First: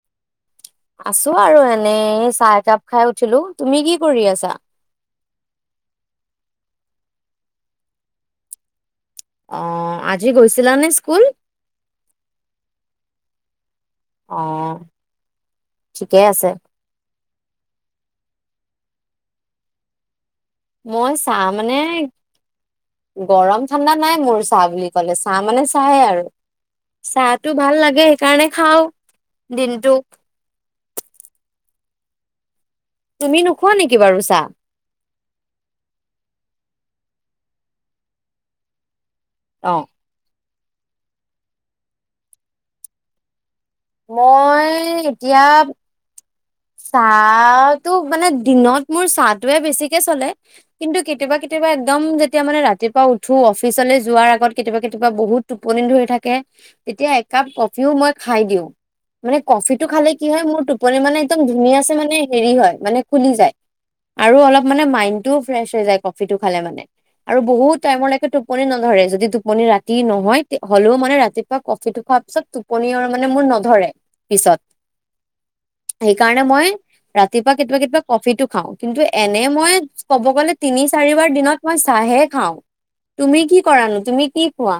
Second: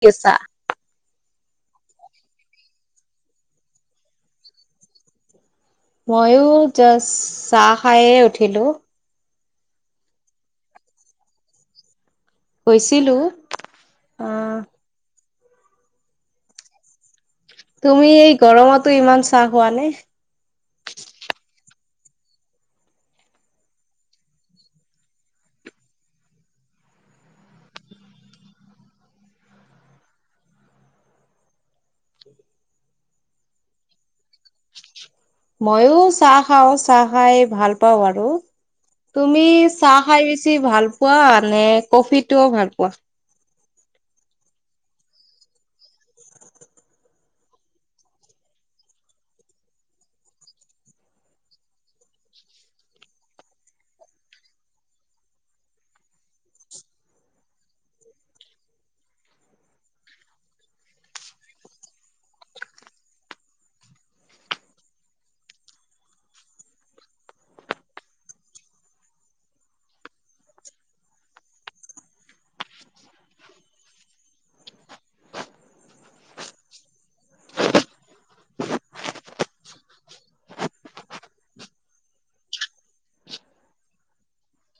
কেছা আছো আৰু এনেই চাহ একাপ খাই উঠিলো তুমি কি কৰি আছা? ময়ো জাষ্ট চাহ খায়ে উঠিলো। অ আজি গৈছিলানে স্কুল? গৈছিলো। অ আঁহ ঠিকেই আছে তুমি এই গৰমতো ইমান চাঁহ খোৱা নে মই চাহ মানে গৰম ঠাণ্ডা নাই মোৰ চাহ বুলি কলে চাহ মানে চাহে আৰু চাহটো ভাল লাগে সেইকাৰণে খাঁও দিনটো তুমি নোখোৱা নেকি বাৰু চাঁহ ময়ো চাহ খাওঁ চাহ খাই ভাল পাওঁ আৰু তুমি অ চাহা ভাল পোৱা নে কফিটোও ভাল পোৱা মই এতিয়া চাহটো মানে দিনত মোৰ চাহটোৱে বেছিকে চলে কিন্তু কেতিয়াবা কেতিয়াবা একদম যেতিয়া মানে ৰাতিপুৱা উঠো অফিচলৈ যোৱাৰ আগত কেতিয়াবা কেতিয়াবা বহুত টোপনি ধৰি থাকে তেতিয়া একাপ কফিও মই খাই দিওঁ মানে কফিটো খালে কি হয় মোৰ টোপনি মানে একম ধুনীয়া মানে হেৰি হয় মানে খুলি যায় আৰু অলপ মানে মাইডটো ফ্ৰেচ হৈ যায় কফিটো খালে মানে আৰু বহুত টাইমলৈকে টোপনি নধৰে যদি টোপনি ৰাতি নহয় হ'লেও মানে ৰাতিপুৱা কফিটো খোৱাৰ পিছত টোপনি আৰু মানে মোৰ নধৰে পিছত সেইকাৰণে মই ৰাতিপুৱা কেতিয়াবা কেতিয়াবা কফিটো খাওঁ কিন্তু এনে মই কব গলে তিনি চাৰিবাৰ দিনত মই চাহে খাওঁ তুমি কি কৰানো তুমি কি খোৱা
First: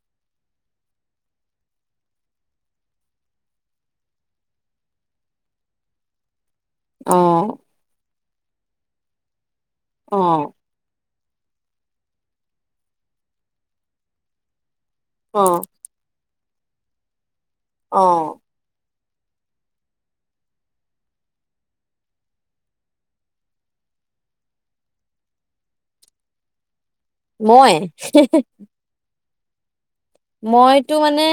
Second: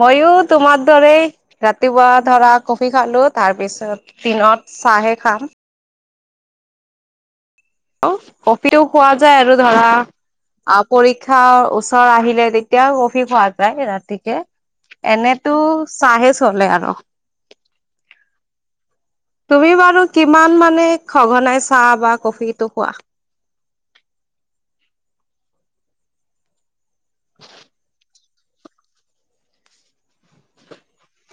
মই ও তোমাৰ দৰে ৰাতিপুৱা ধৰা কফি খালো তাৰপিছত দিনত চাহে খাম অঁ অঁ কফিও খোৱা যায় আৰু ধৰা অ অঁ পৰীক্ষাৰ খাঁও ওচৰ আহিলে তেতিয়া কফি খোৱা যায় ৰাতিকে অ এনেতো চাহে চলে আৰু অঁ তুমি বাৰু কিমান মানে ঘনাই চাহ বা কফিটো খোৱা মই মইতো মানে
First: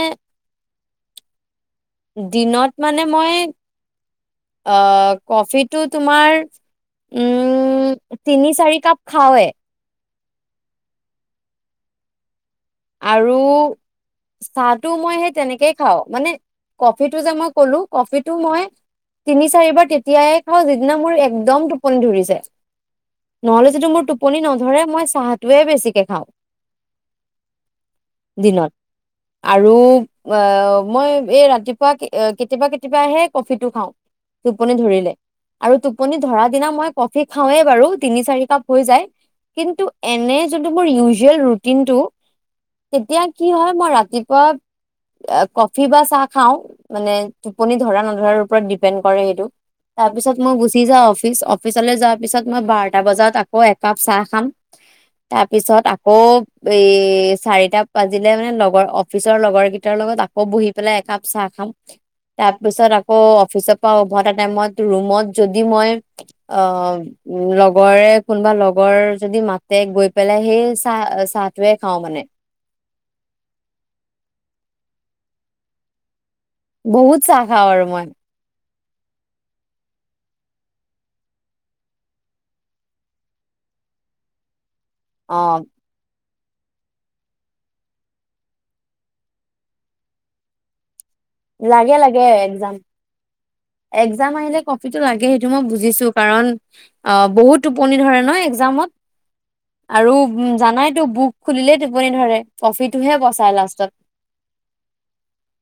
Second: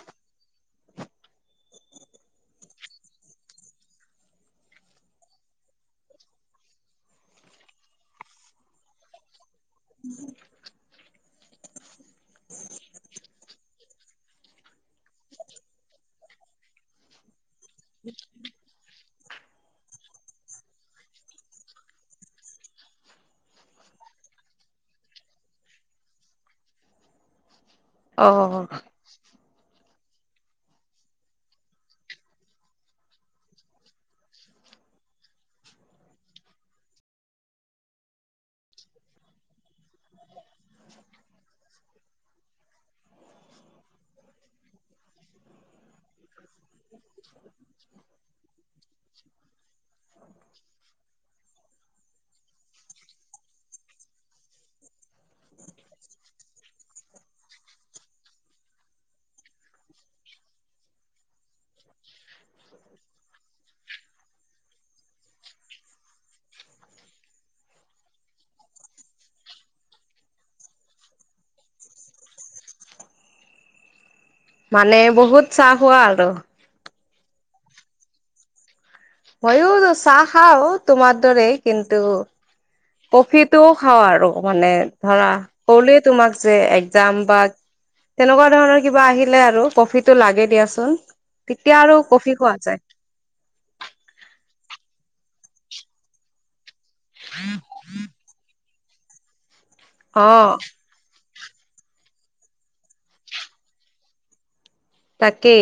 দিনত মানে মই অঁ কফিটো তোমাৰ উম তিনি চাৰি কাপ খাওঁৱে উম আৰু চাহটো মই সেই তেনেকৈ খাওঁ মানে কফিটো যে মই ক'লো কফিটো মই তিনি চাৰিবাৰ তেতিয়াই খাওঁ যিদিনা মোৰ একদম টোপনি ধৰিছে নহলে যদিটো মোৰ টোপনি নধৰে মই চাহটোৱে বেছিকৈ খাওঁ অঁ দিনত আৰু মই এই ৰাতিপুৱা কেতিয়াবা কেতিয়াবাহে কফিটো খাওঁ টোপনি ধৰিলে আৰু টোপনি ধৰা দিনা মই কফি খাওঁৱেই বাৰু তিনি চাৰি কাপ হৈ যায় কিন্তু এনে যোনটো মোৰ ইউজুৱেল ৰুটিনটো তেতিয়া কি হয় মই ৰাতিপুৱা কফি বা চাহ খাওঁ মানে টোপনি ধৰা নধৰাৰ ওপৰত ডিপেণ্ড কৰে সেইটো তাৰপিছত মই গুচি যাওঁ অফিচ অফিচলৈ যোৱাৰ পিছত মই বাৰটা বজাত আকৌ একাপ চাহ খাম তাৰপিছত আকৌ এই চাৰিটা বাজিলে মানে লগৰ অফিচৰ লগৰ কেইটাৰ লগত আকৌ বহি পেলাই একাপ চাহ খাম তাৰ পিছত আকৌ অফিচৰ পৰা উভতা টাইমত ৰুমত যদি মই অ লগৰে কোনোবা লগৰ যদি মাতে গৈ পেলাই সেই চাহ চাহটোৱে খাওঁ মানে মানে বহুত চাহ হোৱা আৰু বহুত চাঁহ খাওঁ আৰু মই মই ও চাহ খাঁও তোমাৰ দৰে কিন্তু কফিটোও খাওঁ আৰু মানে ধৰা অ তোমাক একজাম বা তেনেকুৱা ধৰণৰ কিবা আহিলে আৰু কফি টো লাগে দিয়াচোন তেতিয়া আৰু লাগে লাগে কফি খোৱা একজাম যায় একজাম আহিলে কফিটো লাগে সেইটো মই বুজিছো কাৰণ অঁ বহুত টোপনি ধৰে ন একজামত আৰু অ' জানাইতো বুক খুলিলেই টোপনি ধৰে কফিটোহে বচায় লাষ্টত তাকে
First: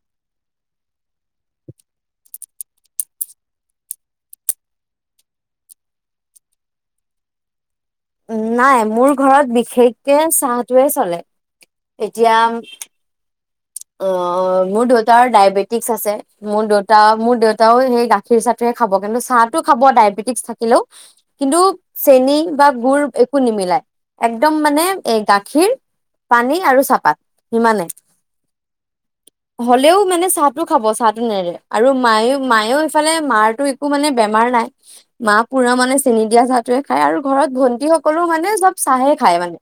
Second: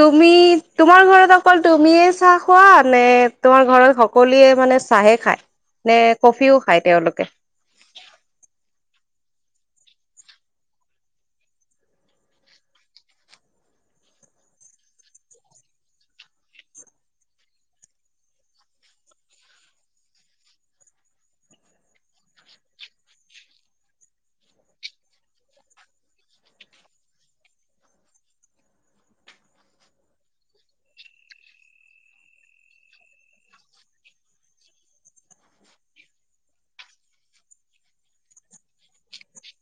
তুমি তোমাৰ ঘৰত অকল তুমিয় চাহ খোৱা নে তোমাৰ ঘৰত সকলোৱে মানে চাহে খায় নে কফিও খায় তেওঁলোকে নাই মোৰ ঘৰত বিশেষকে চাহটোৱে চলে এতিয়া আহ মোৰ দেউতাৰ ডায়েবেটিকছ আছে মোৰ দেউতা মোৰ দেউতাও সেই গাখীৰ চাহটোহে খাব কিন্তু চাহটো খাব ডায়বেটিকছ থাকিলেও কিন্তু চেনী বা গুুৰ একো নিমিলাই একদম মানে গাখীৰ পানী আৰু চাহপাত সিমানে হ'লেও মানে চাহটো খাব চাহটো নেৰে আৰু মায়ে মায়েও এইফালে মাৰতো একো মানে বেমাৰ নাই মা পুৰা মানে চেনি দিয়া চাহটোৱে খায় আৰু ঘৰত ভন্টি সকলেও মানে চব চাহে খায় মানে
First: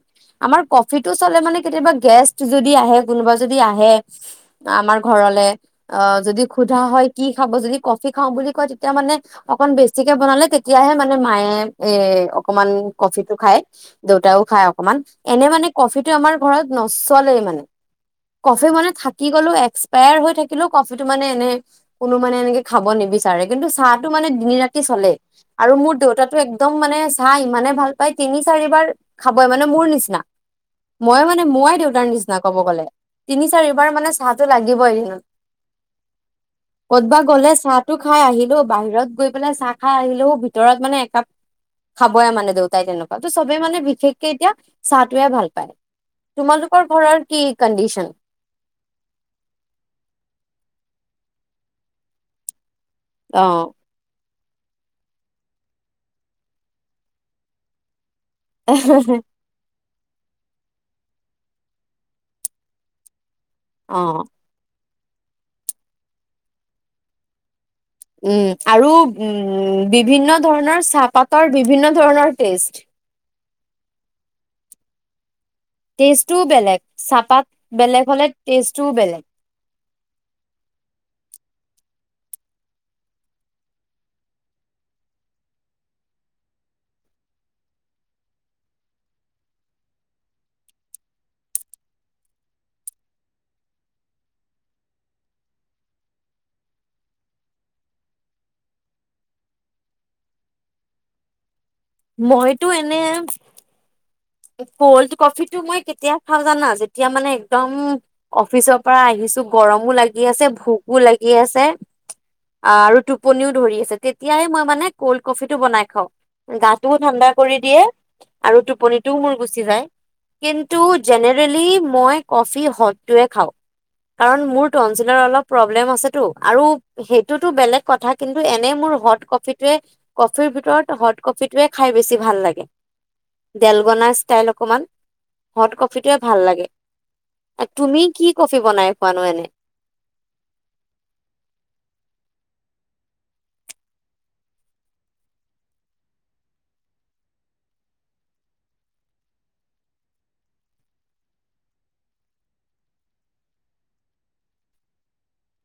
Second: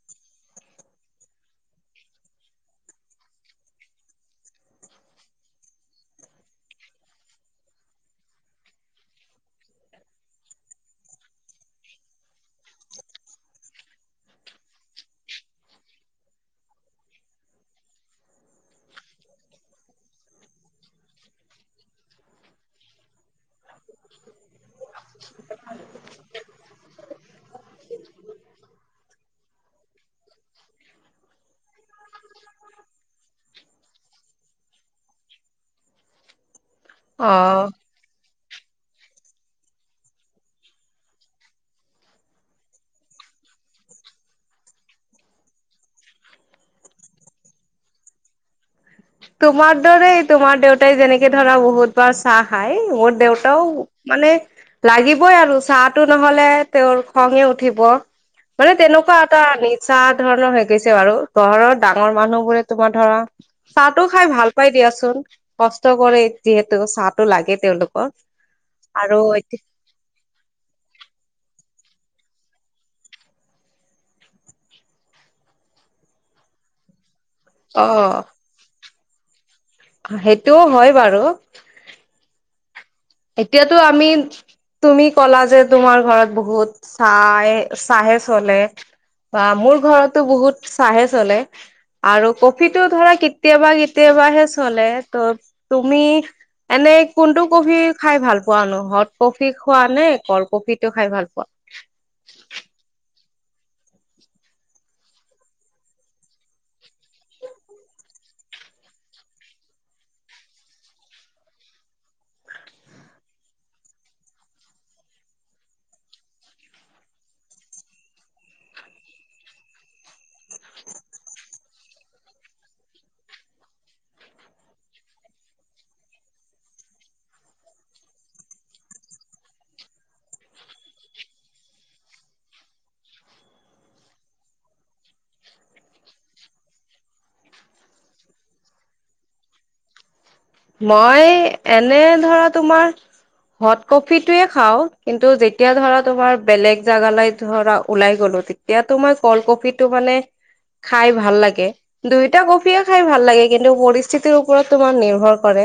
আমাৰ কফিটো চলে মানে কেতিয়াবা গেষ্ট যদি আহে কোনোবা যদি আহে আমাৰ ঘৰলে অ যদি সোধা হয় কি খাব যদি কফি খাও বুলি কয় তেতিয়া মানে অকন বেছিকে বনালে তেতিয়াহে মানে মায়ে এ অকমান কফি টো খায় দেউতাও খায় অকমান এনে মানে কফিটো আমাৰ ঘৰত নচলেই মানে কফি মানে এক্সপায়াৰ হৈ থাকিলে কফিটো মানে এনে কোনো মানে এনেকে খাব নিবিচাৰে কিন্তু চাহটো মানে দিনি ৰাতি চলেই আৰু মোৰ দেউতাটো একদম মানে চাহ ইমানে ভাল পায় তিনি চাৰিবাৰ খাবই মানে মোৰ নিচিনা মই মানে মই দেউতাৰ নিচিনা কব গ'লে তিনি চাৰিবাৰ তোমাৰ মানে চাহটো লাগিব এদিনত ক'তব গ'লে অ'। চাহ টো খাই আহিল বাহিৰত গৈ পেলাই চাহ খাই আহিলেও ভিতৰত মানে একাপ খাবয়ে মানে দেউতাই তেনেকুৱা ত চবে মানে বিশেষকে এতিয়া চাহটোৱে ভাল পায় তোমালোকৰ ঘৰৰ কি কণ্ডিশন তোমাৰ দৰে তোমাৰ দেউতাই যেনেকে ধৰা বহুত বাৰ চাহ খাই মোৰ দেউতাও মানে লাগিবই আৰু চাহটো নহলে তেওঁৰ খঙে উঠিব মানে অ তেনেকুৱা এটা চ্ চাহ ধৰণৰ হৈ গৈছে বাৰু ঘৰৰ ডাঙৰ মানুহ বোৰে তোমাৰ ধৰা চাহো অ খাই ভাল পাই দিয়া কষ্ট কৰে যিহেতু চাহটো লাগে তেওঁলোক উম', আৰু উম বিভিন্ন ধৰণৰ চাহপাতৰ বিভিন্ন ধৰণৰ টেষ্ট। টেষ্টটোও বেলেগ, চাপ পাত বেলেগ অ' হ'লে, টেষ্ট ও বেলেগ [inaudible] সেইটোও হয় বাৰু এতিয়াতো আমি, তুমি ক'লা যে তোমাৰ ঘৰত বহুত চাহ চাহে চলে, বা মোৰ ঘৰতো বহুত চাহে চলে, আৰু কফিটো ধৰা কেতিয়াবা কেতিয়াবাহে চলে, ত' তুমি এনে কোনটো কফি খাই ভাল পোৱা নো, হট কফি খোৱা নে কল্ড কফিত খাই ভাল পোৱা? মইতো এনে কল্ড কফিটো মই কেতিয়া খাওঁ জানা, যেতিয়া মানে একদম অফিচৰ পৰা আহিছো গৰমো লাগি আছে, ভোকো লাগি আছে, আৰু টোপনিও ধৰি আছে, তেতিয়াই মই মানে কল্ড কফিটো বনাই খাওঁ, গাটোও ঠাণ্ডা কৰি দিয়ে আৰু টোপনি টো মোৰ গুচি যায়, কিন্তু জেনেৰেলি মই ক'ফি হতটোয়ে খাওঁ। কাৰণ মোৰ তনচিলৰ অলপ প্ৰব্লেম আছে টো, আৰু সেইটো টো বেলেগ কথা কিন্তু এনে মোৰ হত ক'ফিটোৱে, ক'ফিৰ ভিতৰত হত ক'ফিটোৱে খাই বেছি ভাল লাগে। ডেলগনা ষ্টাইল অকমান, হট ক'ফিটোৱে ভাল লাগে, তুমি কি ক'ফি বনাই খোৱানো এনে? মই এনে ধৰা তোমাৰ, হট ক'ফিটোয়ে খাও কিন্তু যেতিয়া ধৰা তোমাৰ বেলেগ জেগালৈ ধৰা ওলাই গ'লো তেতিয়াতো মই কল্ড ক'ফিটো মানে খাই ভাল লাগে, দুয়োটা ক'ফিয়ে খাই ভাল লাগে, কিন্তু পৰিস্থিতিৰ ওপৰত তোমাৰ নিৰ্ভৰ কৰে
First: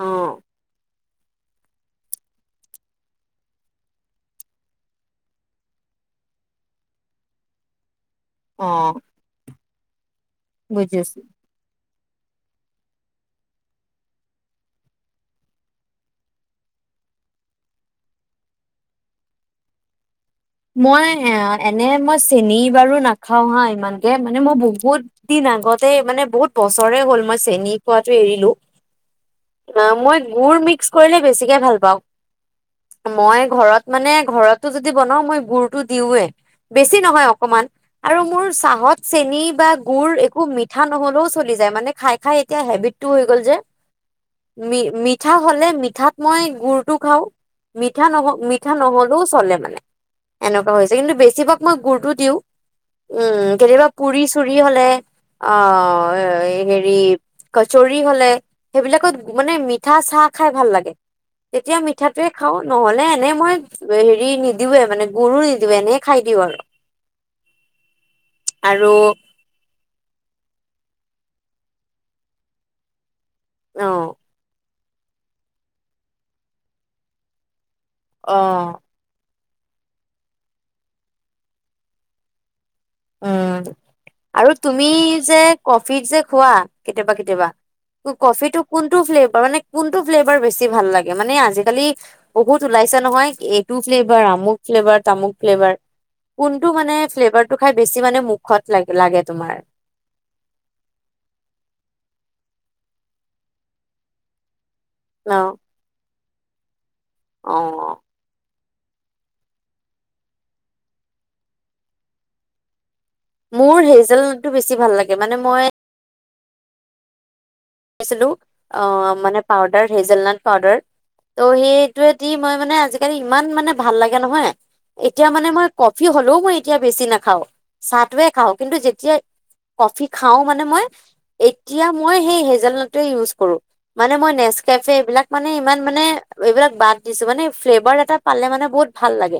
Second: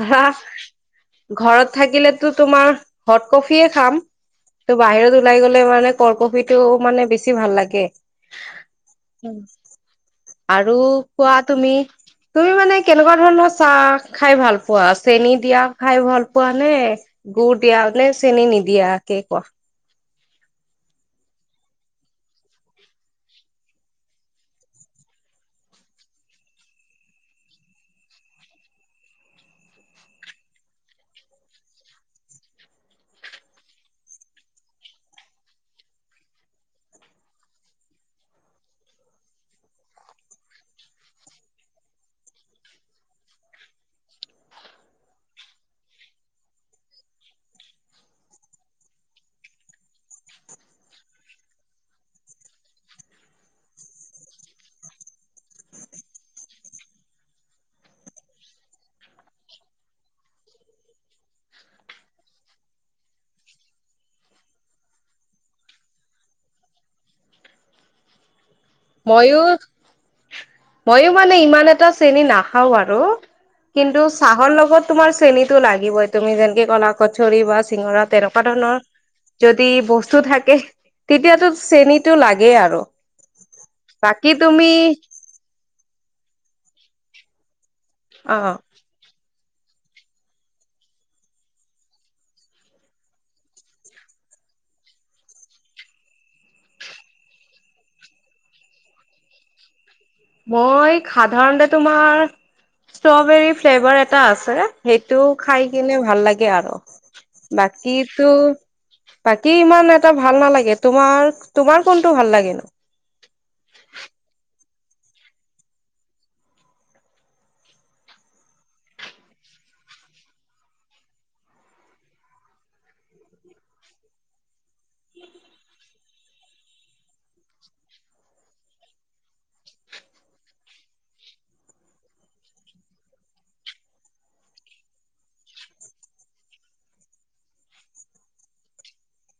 অ ঘৰত থাকিলেতো তোমাৰ, হট কফিয়ে খাম, ত বাহিৰত ওলাই গলে মানে ক'ল্ড কফি টো মানে বেছি ভাল লাগে। অ আৰু বুজিছো কোৱা তুমি তুমি মানে কেনেকুৱা ধৰণৰ চাহ খাই ভাল পোৱা, চেনী দিয়া খাই ভাল পোৱা নে, গুড় দিয়া নে, চেনী নিদিয়াকেই কোৱা মই এনে মই চেনী বাৰু নাখাও হা ইমানকে, মানে মই বহুত দিন আগতে মানে বহুত বছৰে হ'ল, মই চেন খোৱাটো এৰিলো, অ', মই গুৰ মিক্স কৰিলে বেছিকে ভাল পাওঁ, মই ঘৰত মানে ঘৰতো যদি বনাও মই গুৰটো দিওঁৱে, বেছি নহয় অকমান, আৰু মোৰ চাহত চেনী বা গুড় একো মিঠা নহ'লেও চলি যায়, মানে খাই, খাই এতিয়া হেবিটটো হৈ গ'ল যে, মি মিঠা হ'লে মিঠাত মই গুৰটো খাওঁ, মিঠা ন'হলে মিঠা নহ'লেও চলে মানে। এনেকুৱা হৈছে, কিন্তু বেছিভাগ মই গুৰটো দিওঁ। উম', কেতিয়াবা পুৰি চুৰি হলে, অ হেৰি কচুৰি হ'লে, সেইবিলাকত মানে, মিঠা চাহ খাই ভাল লাগে, তেতিয়া মিঠাটোৱে খাওঁ, নহ'লে এনেই মই হেৰি নিদিওঁৱে মানে গুৰো নিদিও, এনেই খাই দিওঁ আৰু। আৰু ময়ো, ময়ো মানে ইমান এটা চেনী নাখাওঁ আৰু কিন্তু অ', চাহৰ লগত তোমাৰ চেনীটো লাগিবই, তুমি যেনেকে ক'লা কচৰি বা চিঙৰা তেনেকুৱা অ', ধৰণৰ যদি বস্তু থাকে, তেতিয়াতো চেনীটো লাগে আৰু। উম আৰু তুমি যে ক ফিট যে খোৱা কেতিয়াবা কেতিয়াবা অ ক'ফিটো কোনটো ফ্লেভ তাৰমানে, কোনতো ফ্লেভাৰ বেছি ভাল লাগে, মানে আজিকালি বহুত উলাইছে নহয়, এইটো ফ্লেভাৰ, আমোক ফ্লেভাৰ, তামোক ফ্লেভাৰ, কোনটো মানে ফ্লেভাৰটো খাই বেছি মানে মুখত লাগ লাগে তোমাৰ মই সাধাৰণতে তোমাৰ, ষ্ট্ৰবেৰী ফ্লেভাৰ এটা আছে সেইটোও ন খাই কিনে ভাল লাগে গে আৰু। অ', বাকীটো বাকী ইমান এটা ভাল নালাগে, তোমাৰ তোমাৰ কোনটো ভাল লাগে নো? মোৰ হেইজেলটো বেছি ভাল লাগে, মানে মই ছিলো অ, মানে পাউদাৰ হেজেলনাট পাউদাৰ, ত সেইটোৱেদি মই মানে আজিকালি ইমান মানে ভাল লাগে নহয়, এতিয়া মানে মই ক'ফি হলেও মই এতিয়া বেছি নাখাওঁ, চাহটোৱে খাওঁ কিন্তু যেতিয়া কফি খাওঁ মানে মই, এতিয়া মই সেই হেজ হেজেল নাটটোৱে ইউজ কৰোঁ মানে মই নেস্কেফে এইলাক মানে ইমান মানে এইবিলাক বাদ দিছোঁ মানে ফ্লেভাৰ এটা পালে মানে বহুত ভাল লাগে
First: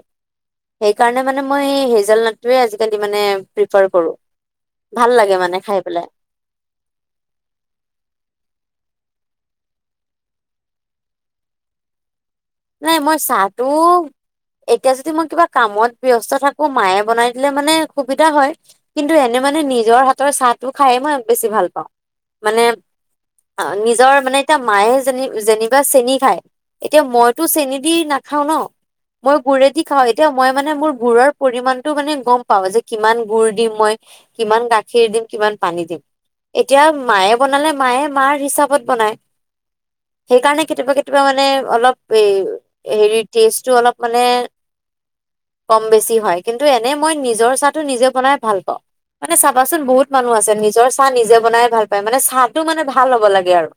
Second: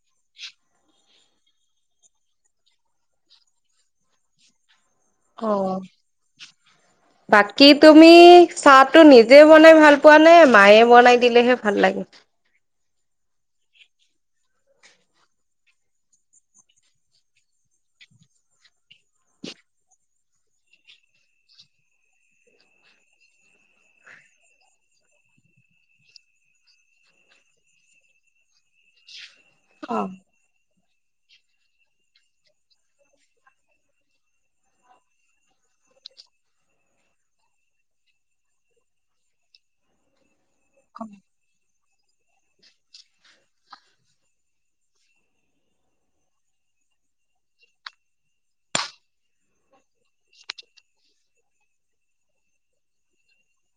সেইকাৰণে মানে মই হেজেল নাটটোৱে আজিকালি মানে প্ৰিফাৰ কৰো ভাল লাগে অ মানে খাই পেলাই বাকী তুমি চাহ টো নিজে বনাই ভাল পোৱা নে মায়ে বনাই দিলেহে ভাল লাগে নাই মই চাহটো এতিয়া যদি মই কিবা কামত ব্যস্ত থাকো মায়ে বনাই দিলে মানে সুবিধা হয় কিন্তু এনে মানে নিজৰ হাতৰ চাহটো খাই মই বেছি ভাল পাওঁ মানে নিজৰ মানে এতিয়া মায়ে যে যেনিবা চেনি খায় এতিয়া মই তো চেনি দি নাখাও ন মই গুৰেদি অ খাওঁ এতিয়া মই মানে মোৰ গুড়ৰ পৰিমানণটো মানে গম পাও যে কিমান গুড় দিম মই কিমান গাখীৰ দিম কিমান পানী দিম এতিয়া মায়ে বনালে মায়ে মাৰ হিচাপত বনায় সেইকাৰণে কেতিয়াবা কেতিয়াবা মানে অলপ এই হেৰিৰ টেষ্টটো অলপ মানে কম বেছি হয় কিন্তু এনে মই নিজৰ চাহটো নিজে বনাই ভাল পাওঁ মানে চাবাচোন বহুত মানুহ আছে নিজৰ চাহ নিজে বনাই ভাল পায় মানে চাহটো মানে ভাল হ'ব লাগে আৰু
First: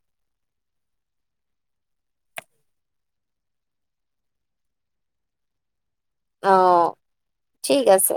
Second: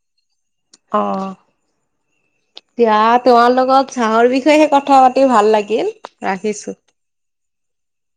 অ এতিয়া তোমাৰ লগত চাহৰ বিষয়েহে কথা পাতি ভাল লাগিল অ ৰাখিছো ঠিক আছে‌